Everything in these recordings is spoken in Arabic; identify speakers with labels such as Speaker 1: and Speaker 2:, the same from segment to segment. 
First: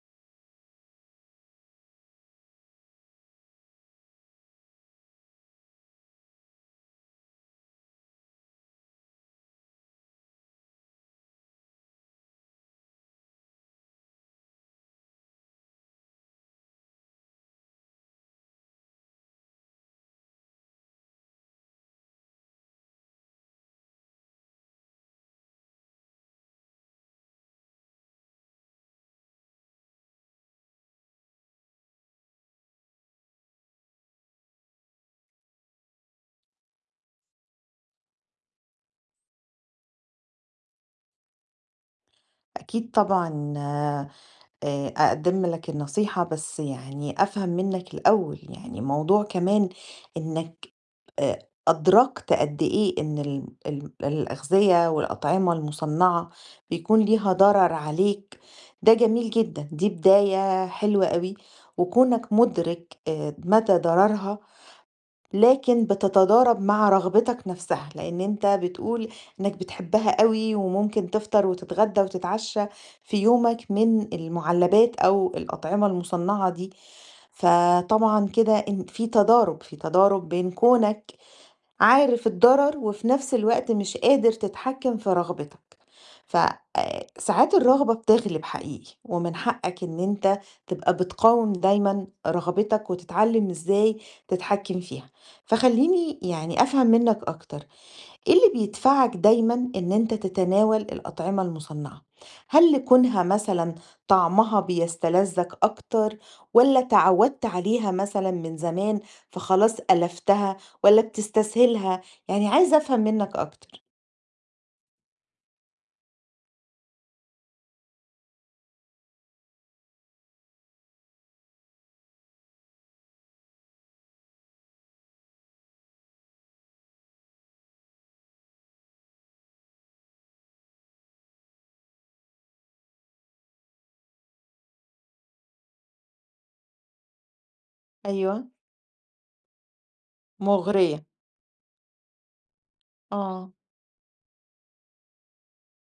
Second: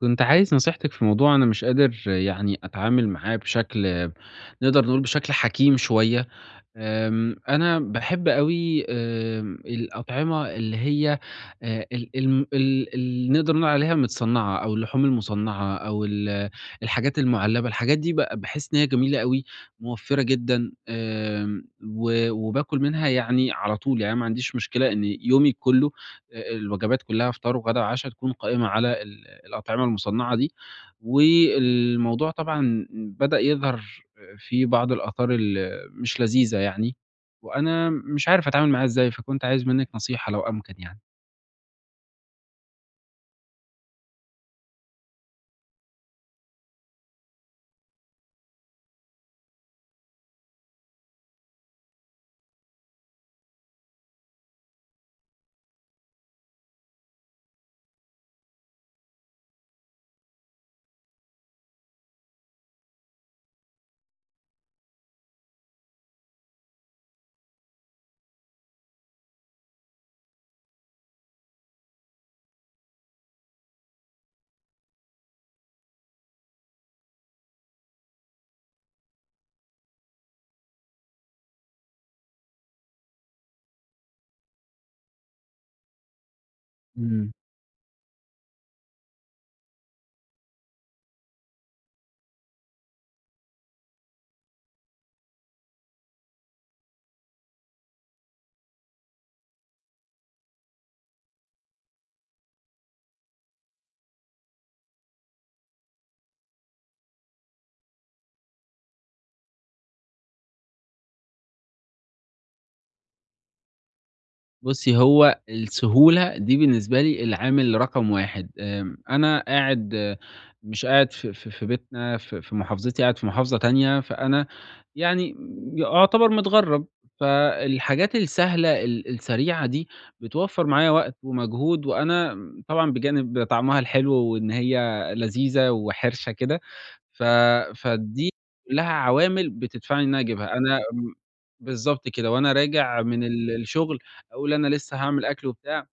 Speaker 1: كنت عايز نصيحتِك في موضوع أنا مش قادر يعني أتعامل معاه بشكل نقدر نقول بشكل حكيم شوية، أنا باحب أوي الأطعمة اللي هي ال الم ال اللي نقدر نقول عليها متصنّعة أو اللحوم المصنّعة أو الحاجات المُعلّبة، الحاجات دي باحس إن هي جميلة أوي، موفّرة جدًا وباكل منها يعني على طول، يعني أنا ما عنديش مشكلة إن يومي كلّه الوجبات كلّها فطار وغدا وعشا تكون قائمة على الأطعمة المصنّعة دي، والموضوع طبعًا بدأ يظهر في بعض الآثار مش لذيذة يعني، وأنا مش عارف أتعامل معاها إزاي، فكنت عايز منِّك نصيحة لو أمكن يعني.
Speaker 2: أكيد طبعًا أقدِّم لك النصيحة، بس يعني أفهم منّك الأول، يعني موضوع كمان إنّك آآ أدركت قد إيه إن ال ال الأغذية والأطعمة المُصنّعة بيكون ليها ضرر عليك، ده جميل جدًا، دي بداية حلوة أوي، وكونك مُدرك مدى ضررها لكن بتتضارب مع رغبتك نفسها، لإن أنت بتقول إنك بتحبها أوي وممكن تفطر وتتغدى وتتعشى في يومك من المعلبات أو الأطعمة المصنعة دي، فطبعًا كده إن في تضارب، بين كونك عارف الضرر وفي نفس الوقت مش قادر تتحكم في رغبتك،
Speaker 1: إمم.
Speaker 2: فساعات الرغبة بتغلب حقيقي، ومن حقك ان انت تبقى بتقاوم دايما رغبتك وتتعلم ازاي تتحكم فيها. فخليني يعني افهم منك اكتر، إيه اللي بيدفعك دايمًا إن أنت تتناول الأطعمة المصنعة؟ هل لكونها مثلًا طعمها بيستلذك أكتر، والّا اتعودت عليها مثلًا من زمان فخلاص ألفتها، والّا بتستسهلها؟ يعني عايزة أفهم منك أكتر.
Speaker 1: بُصّي، هو السهولة دي بالنسبة لي العامل رقم 1، أنا قاعد، مش قاعد في بيتنا، في محافظتي، قاعد في محافظة تانية، فأنا يعني أعتبر متغرّب، فالحاجات السهلة السريعة دي بتوفّر معايا وقت ومجهود، وأنا طبعًا بجانب طعمها الحلو وإن هي لذيذة وحرشة كده، ف فدي
Speaker 2: أيوه،
Speaker 1: كلّها عوامل بتدفعني إن أنا أجيبها. أنا
Speaker 2: مغرية،
Speaker 1: م بالضبط كده، وأنا راجع من
Speaker 2: آه،
Speaker 1: الشغل أقول أنا لسه هاعمل أكل وبتاع،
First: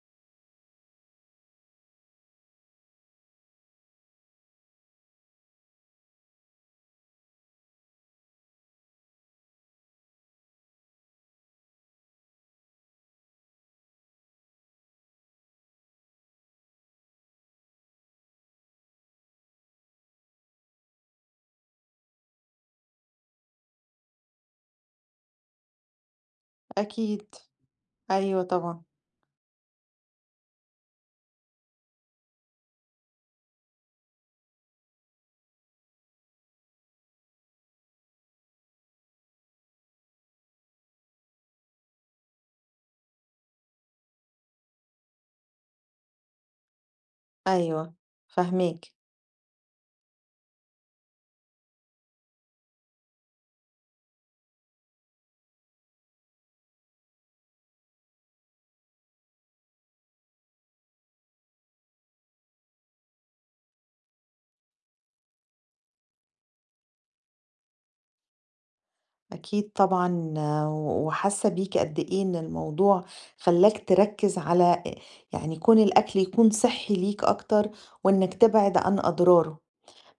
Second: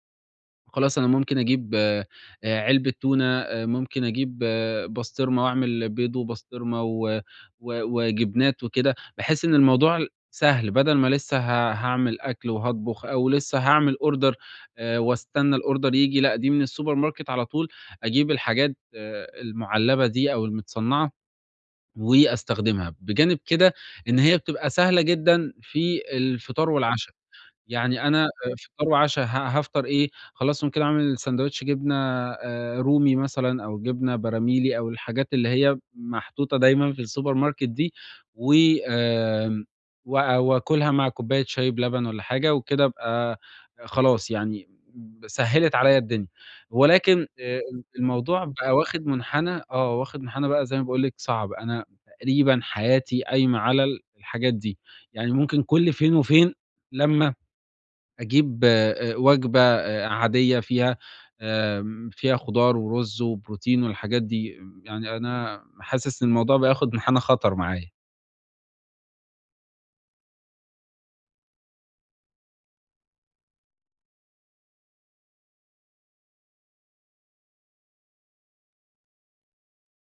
Speaker 1: خلاص أنا ممكن أجيب علبة تونة، ممكن أجيب، بسطرمة وأعمل بيض وبسطرمة و و وجبنات وكده، باحس إن الموضوع سهل، بدل ما لسه هاعمل أكل وهاطبخ أو لسه هاعمل order، واستنى الorder ييجي، لأ دي من السوبر ماركت على طول أجيب الحاجات، المعلبة دي أو المتصنعة وأستخدمها، بجانب كده إن هي بتبقى سهلة جدًا في الفطار والعشا.
Speaker 2: أكيد،
Speaker 1: يعني أنا
Speaker 2: أيوه طبعًا،
Speaker 1: فطار وعشا هافطر إيه، خلاص ممكن أعمل ساندويتش جبنة رومي مثلًا أو جبنة براميلي أو الحاجات اللي هي محطوطة دايمًا في السوبر ماركت دي، و آمم و وآكلها مع كوباية شاي بلبن والّا حاجة وكده أبقى خلاص يعني سهّلت عليّا الدنيا. ولكن
Speaker 2: أيوه،
Speaker 1: الموضوع بقى
Speaker 2: فاهماك.
Speaker 1: واخد منحنى، واخد منحنى بقى زي ما باقول لِك صعب، أنا تقريبًا حياتي قايمة على الحاجات دي، يعني ممكن كل فين وفين لمّا أجيب وجبة عادية فيها خضار ورُز وبروتين والحاجات دي، يعني أنا حاسس إن الموضوع بقى ياخد منحنى خطر معايا.
Speaker 2: أكيد طبعًا، آه، وحاسة بيك قد إيه إن الموضوع خلّاك تركّز على يعني كون الأكل يكون صحّي ليك أكتر وإنك تبعد عن أضراره،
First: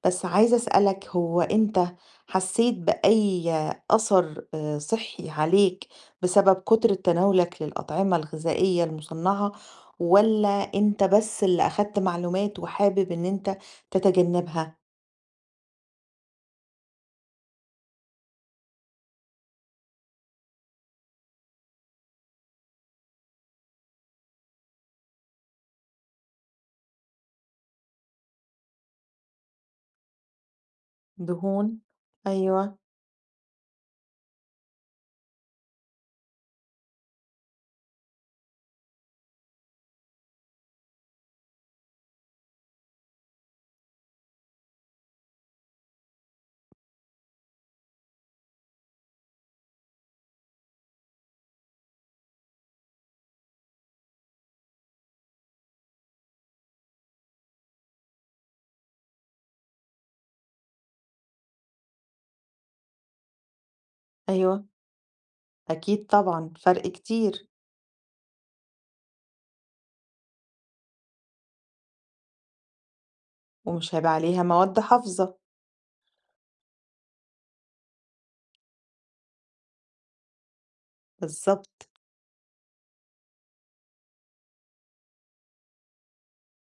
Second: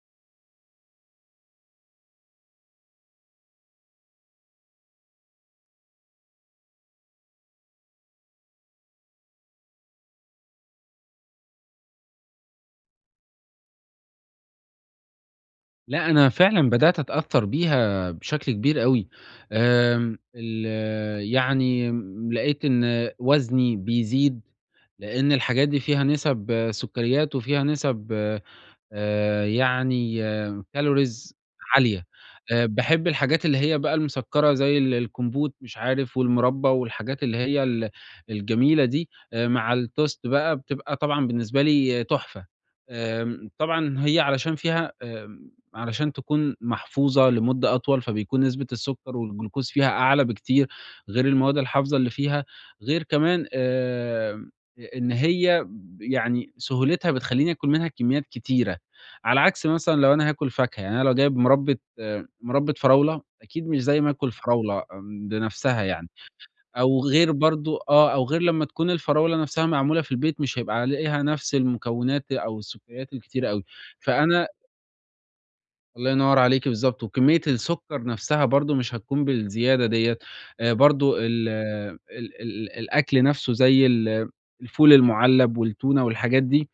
Speaker 2: بس عايزة أسألك هو أنت حسّيت بأي أثر صحّي عليك بسبب كترة تناولك للأطعمة الغذائية المصنّعة، والّا أنت بس اللي أخدت معلومات وحابب إن أنت تتجنّبها؟
Speaker 1: لأ، أنا فعلًا بدأت أتأثّر بيها بشكل كبير أوي. آمم، ال يعني لقيت إن وزني بيزيد، لإن الحاجات دي فيها نِسَب، سُكّريات وفيها نِسَب يعني كالوريز
Speaker 2: دهون،
Speaker 1: عالية،
Speaker 2: أيوه،
Speaker 1: باحب الحاجات اللي هي بقى المسكّرة زي الكمبوت مش عارف والمربى والحاجات اللي هي الجميلة دي، مع التوست بقى بتبقى طبعًا بالنسبة لي تحفة. طبعًا هي علشان فيها آمم علشان تكون محفوظة لمدة أطول، فبيكون نسبة السكر والجلوكوز فيها أعلى بكتير، غير المواد الحافظة اللي فيها، غير كمان آمم إ إن هي يعني سهولتها بتخلّيني آكل منها كميات كتيرة. على عكس مثلًا لو أنا هاكل فاكهة، يعني أنا لو جايب مربة فراولة، أكيد مش زي ما آكل
Speaker 2: أيوه،
Speaker 1: فراولة، بنفسها
Speaker 2: أكيد
Speaker 1: يعني،
Speaker 2: طبعًا، فرق
Speaker 1: أو غير
Speaker 2: كتير.
Speaker 1: برضه، أو غير لمّا تكون الفراولة نفسها معمولة في البيت، مش هيبقى عليها نفس المكونات أو السكريات الكتيرة أوي،
Speaker 2: ومش هيبقى عليها
Speaker 1: فأنا
Speaker 2: مواد حافظة،
Speaker 1: الله ينور عليكِ بالضبط، وكمية السكر نفسها برضه مش هتكون بالزيادة ديّة، برضه ال
Speaker 2: بالضبط،
Speaker 1: ال ال الأكل نفسه زي الفول المُعلّب والتونة والحاجات دي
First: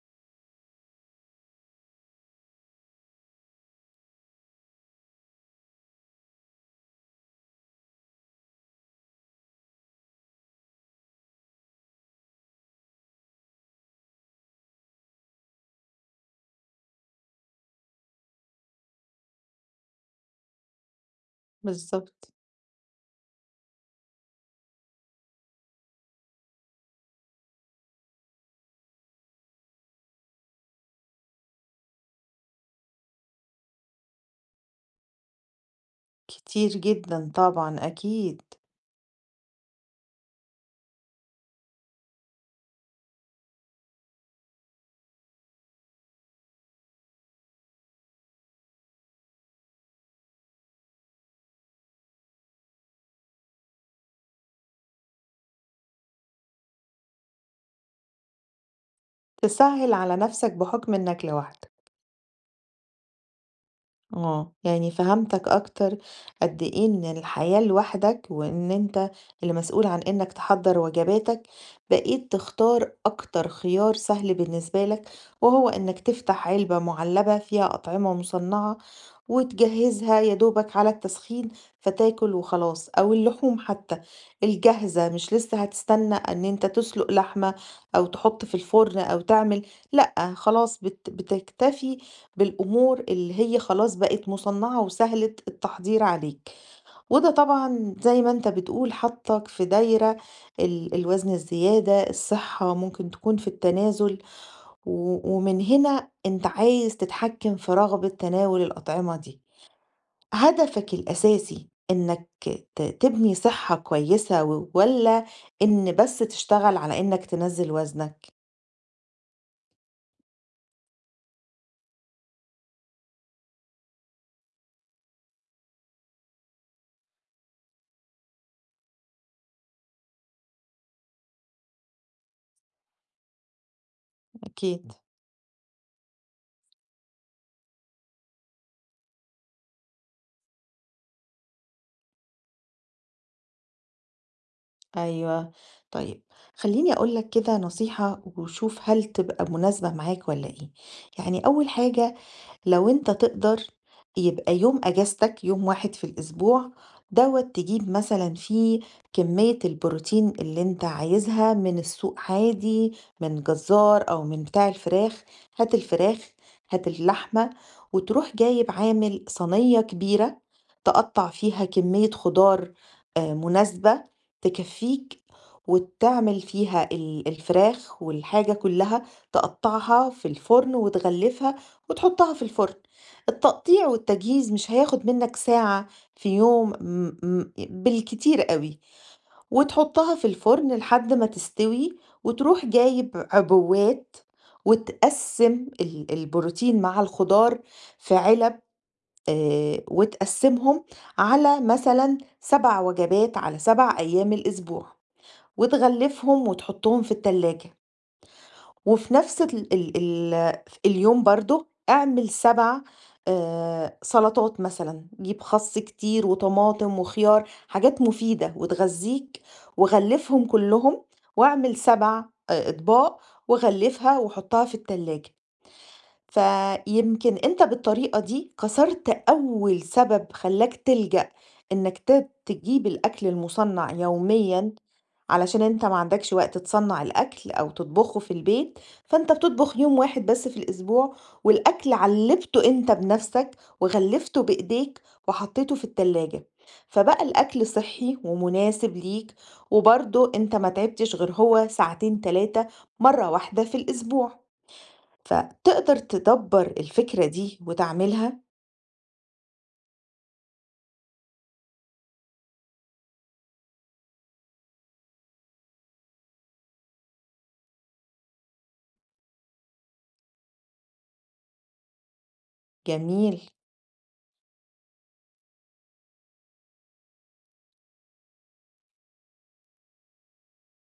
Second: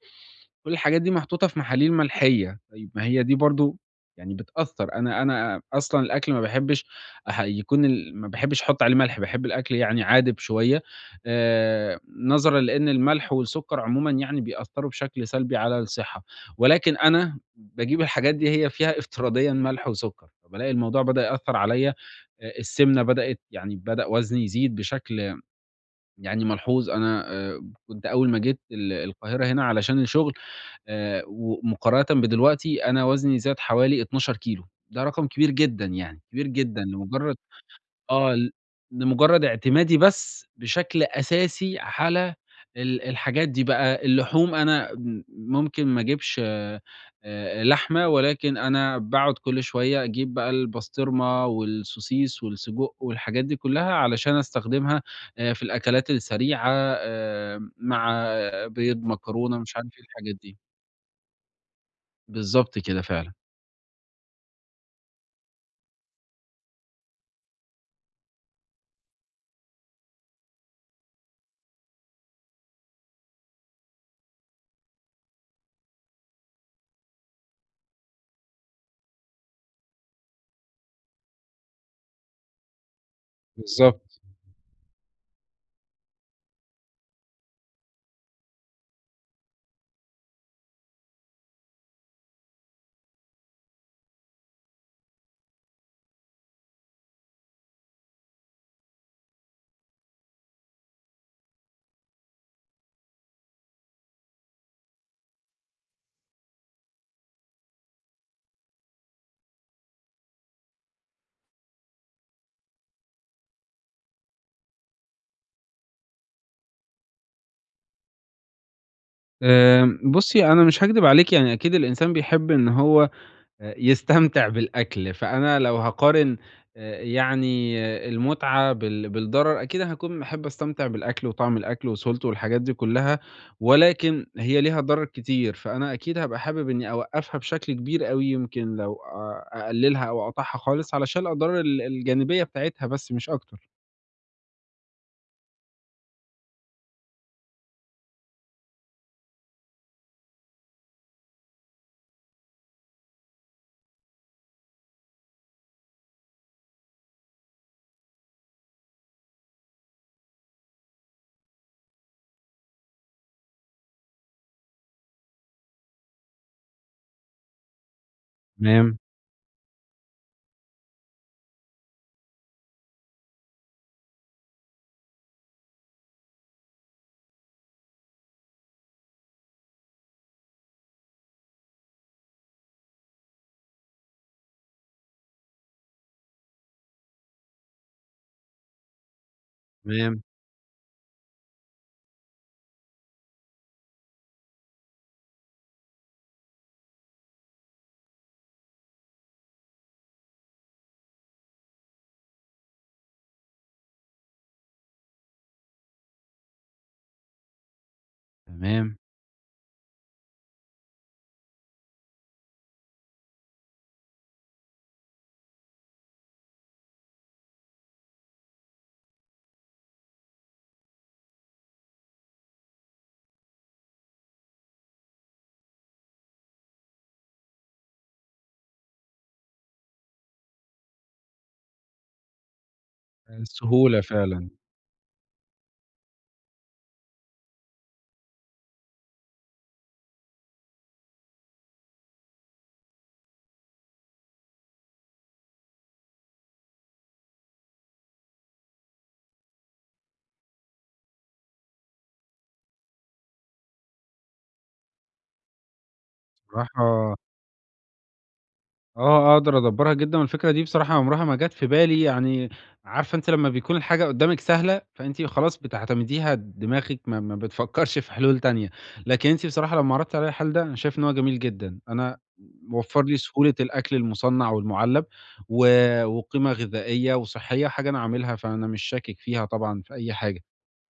Speaker 1: كل الحاجات دي محطوطة في محاليل ملحية، طيب ما هي دي برضه يعني بتأثّر، أنا أصلًا الأكل ما باحبش، أح يكون ال ما باحبش أحُط عليه ملح، باحب الأكل يعني عادب شوية، آآ نظرًا لإن الملح والسُكّر عمومًا يعني بيأثّروا بشكل سلبي على الصحة، ولكن أنا باجيب الحاجات دي هي فيها افتراضيًا ملح وسُكّر، فبالاقي الموضوع بدأ يأثّر عليَّ،
Speaker 2: بالضبط،
Speaker 1: السِمنة بدأت يعني بدأ وزني يزيد بشكل يعني ملحوظ، أنا كنت أول ما جيت القاهرة هنا علشان الشغل ومقارنةً بدلوقتي أنا وزني زاد حوالي 12 كيلو، ده رقم كبير جدًا يعني، كبير
Speaker 2: كتير
Speaker 1: جدًا
Speaker 2: جدًا
Speaker 1: لمجرد،
Speaker 2: طبعًا
Speaker 1: آه،
Speaker 2: أكيد،
Speaker 1: ل لمجرد اعتمادي بس بشكل أساسي على الحاجات دي بقى، اللحوم أنا م ممكن ما أجيبش لحمة، ولكن أنا باقعد كل شوية أجيب بقى البسطرمة والسوسيس والسجق والحاجات دي كلها علشان أستخدمها في الأكلات السريعة مع بيض، مكرونة، مش عارف
Speaker 2: تسهِّل
Speaker 1: إيه
Speaker 2: على
Speaker 1: الحاجات
Speaker 2: نَفْسك
Speaker 1: دي.
Speaker 2: بحُكم إنك لوحدك.
Speaker 1: بالضبط كده فعلًا،
Speaker 2: آه، يعني فهمتك أكتر قد إيه إن الحياة لوحدك وإن أنت اللي مسؤول عن إنك تحضّر وجباتك، بقيت تختار أكتر خيار سهل بالنسبة لك، وهو إنك تفتح علبة معلبة فيها أطعمة مصنعة وتجهزها يا دوبك على التسخين فتاكل وخلاص، أو اللحوم حتى
Speaker 1: بالضبط.
Speaker 2: الجاهزة مش لسه هتستنى إن أنت تسلق لحمة أو تحط في الفرن أو تعمل، لأ خلاص بتكتفي بالأمور اللي هي خلاص بقت مصنعة وسهلة التحضير عليك، وده طبعا زي ما انت بتقول حطك في دايرة الوزن الزيادة الصحة ممكن تكون في التنازل، ومن هنا انت عايز تتحكم في رغبة تناول الأطعمة دي. هدفك الأساسي انك تبني صحة كويسة، ولا ان بس تشتغل على انك تنزل وزنك؟
Speaker 1: بُصّي أنا مش هاكدب عليكِ يعني أكيد الإنسان بيحب إن هو يستمتع بالأكل، فأنا لو هاقارن يعني المتعة بالضرر أكيد هاكون باحب أستمتع بالأكل وطعم الأكل وسهولته والحاجات دي كلّها، ولكن هي ليها
Speaker 2: أكيد
Speaker 1: ضرر كتير، فأنا أكيد هابقى حابب إني أوقّفها بشكل كبير أوي، يمكن لو أقللها أو أقطعها خالص علشان الأضرار الجانبية بتاعتها بس مش أكتر.
Speaker 2: أيوه. طيب، خلّيني أقول لك كده نصيحة وشوف هل تبقى مناسبة معاك والّا إيه. يعني أول حاجة، لو أنت تقدر يبقى يوم أجازتك يوم واحد في الأسبوع دوت تجيب مثلا فيه كمية البروتين اللي انت عايزها من السوق عادي، من جزار أو من بتاع الفراخ، هات الفراخ، هات اللحمة، وتروح جايب
Speaker 1: تمام،
Speaker 2: عامل صينية كبيرة تقطع فيها كمية خضار، آه، مناسبة تكفيك، وتعمل فيها الفراخ والحاجة كلها تقطعها في الفرن وتغلفها وتحطها في الفرن. التقطيع والتجهيز مش هياخد منك ساعة في يوم، م م بالكتير أوي، وتحطها
Speaker 1: تمام،
Speaker 2: في الفرن لحد ما تستوي، وتروح جايب عبوات وتقسّم البروتين مع الخضار في علب، وتقسّمهم على مثلًا 7 وجبات على 7 أيام الأسبوع، وتغلّفهم وتحطهم في التلاجة.
Speaker 1: تمام.
Speaker 2: وفي نفس ال ال ال اليوم برضه اعمل 7 آه، سلطات، مثلا جيب خس كتير وطماطم وخيار حاجات مفيدة وتغذيك، وغلفهم كلهم، واعمل 7 آه، اطباق وغلفها وحطها في التلاجة. فيمكن أنت بالطريقة دي كسرت أول سبب خلاك تلجأ إنك تجيب الأكل المصنع
Speaker 1: السهولة فعلًا.
Speaker 2: يوميا، علشان أنت ما عندكش وقت تصنع الأكل أو تطبخه في البيت، فأنت بتطبخ يوم واحد بس في الأسبوع، والأكل علبته أنت بنفسك وغلفته بإيديك وحطيته في التلاجة، فبقى الأكل صحي ومناسب ليك، وبرضه أنت ما تعبتش غير هو ساعتين تلاتة مرة واحدة في الأسبوع، فتقدر تدبّر
Speaker 1: بصراحة،
Speaker 2: الفكرة دي وتعملها،
Speaker 1: أقدر أدبّرها جدًا والفكرة دي بصراحة عمرها ما جات في بالي، يعني عارفة أنتِ لمّا بيكون الحاجة قدّامِك سهلة، فأنتِ خلاص بتعتمديها دماغِك ما بتفكّرش في حلول تانية، لكن أنتِ بصراحة لمّا عرضتِ عليَّ الحل ده أنا شايف إن هو جميل جدًا، أنا وفّر لي
Speaker 2: جميل،
Speaker 1: سهولة الأكل المُصنّع والمُعلّب و وقيمة غذائية وصحّية، حاجة أنا عاملها فأنا مش شاكك فيها طبعًا في أي حاجة،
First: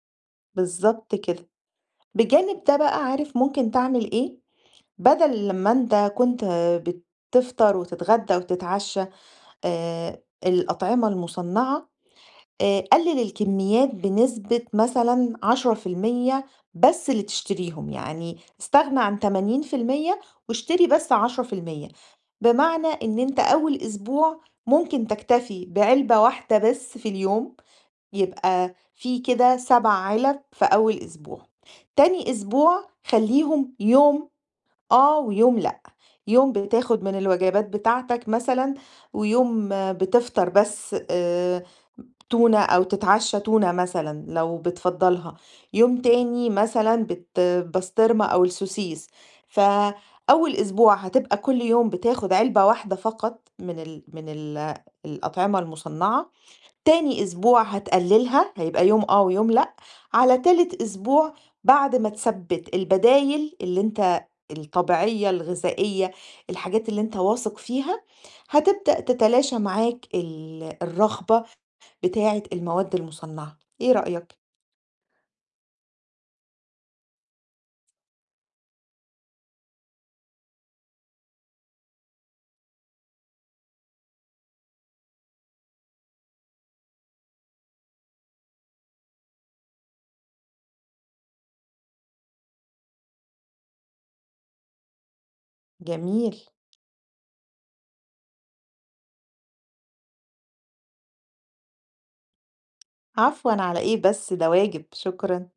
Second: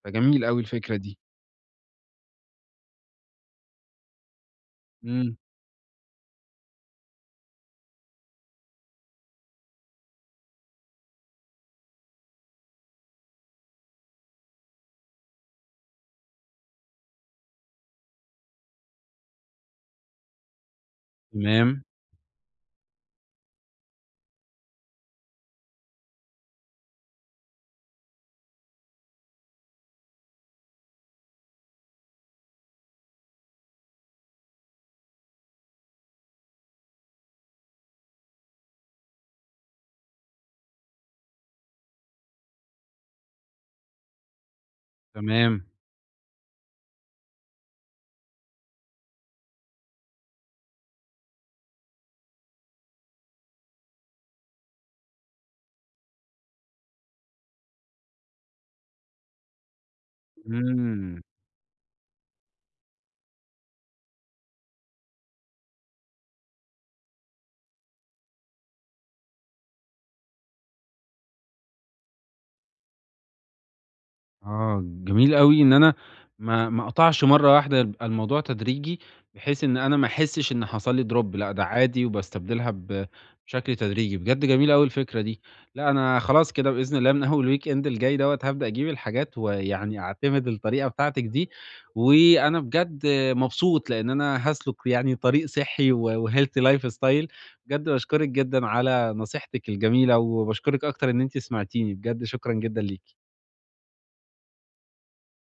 Speaker 1: فجميل أوي الفكرة
Speaker 2: بالضبط
Speaker 1: دي.
Speaker 2: كده. بجانب ده بقى عارف ممكن تعمل إيه؟
Speaker 1: إمم،
Speaker 2: بدل لمّا أنت كنت بتفطر وتتغدى وتتعشى الأطعمة المُصنّعة، قلِّل الكميات بنسبة مثلًا 10% بس اللي تشتريهم، يعني استغنى عن 80% واشتري بس
Speaker 1: تمام،
Speaker 2: 10%، بمعنى إن أنت أول أسبوع ممكن تكتفي بعلبة واحدة بس في اليوم، يبقى في كده 7 علب في أول أسبوع، تاني أسبوع خلّيهم يوم آه ويوم لأ، يوم بتاخد من الوجبات بتاعتك مثلًا، ويوم آه، بتفطر بس تونة أو تتعشى تونة مثلًا لو بتفضّلها،
Speaker 1: تمام،
Speaker 2: يوم تاني مثلًا بسطرمة أو السوسيس، فأول أسبوع هتبقى كل يوم بتاخد علبة واحدة فقط من ال من ال الأطعمة المُصنّعة، تاني أسبوع هتقلّلها، هيبقى يوم آه ويوم لأ، على تالت
Speaker 1: إمم.
Speaker 2: أسبوع بعد ما تثبّت البدايل اللي أنت، الطبيعية، الغذائية، الحاجات اللي أنت واثق فيها، هتبدأ تتلاشى معاك الرغبة بتاعة المواد المُصنّعة، إيه رأيك؟
Speaker 1: جميل أوي إن أنا ما أقطعش مرّة واحدة، يبقى الموضوع تدريجي، بحيث إن أنا ما أحسّش إن حصل لي drop، لأ، ده عادي وباستبدلها بشكل تدريجي، بجد جميلة أوي الفكرة دي. لأ، أنا خلاص كده بإذن الله من أول weekend الجاي دوّة هابدأ أجيب الحاجات، ويعني أعتمد الطريقة بتاعتِك دي، وأنا بجد مبسوط لإن أنا هاسلُك يعني طريق صحّي
Speaker 2: جميل،
Speaker 1: وhealthy lifestyle. بجد باشكرِك جدًا على نصيحتِك الجميلة، وباشكرِك أكتر إن أنتِ سمعتيني، بجد شكرًا جدًا ليكِ.
Speaker 2: عفوًا على إيه بس، ده واجب، شكرًا.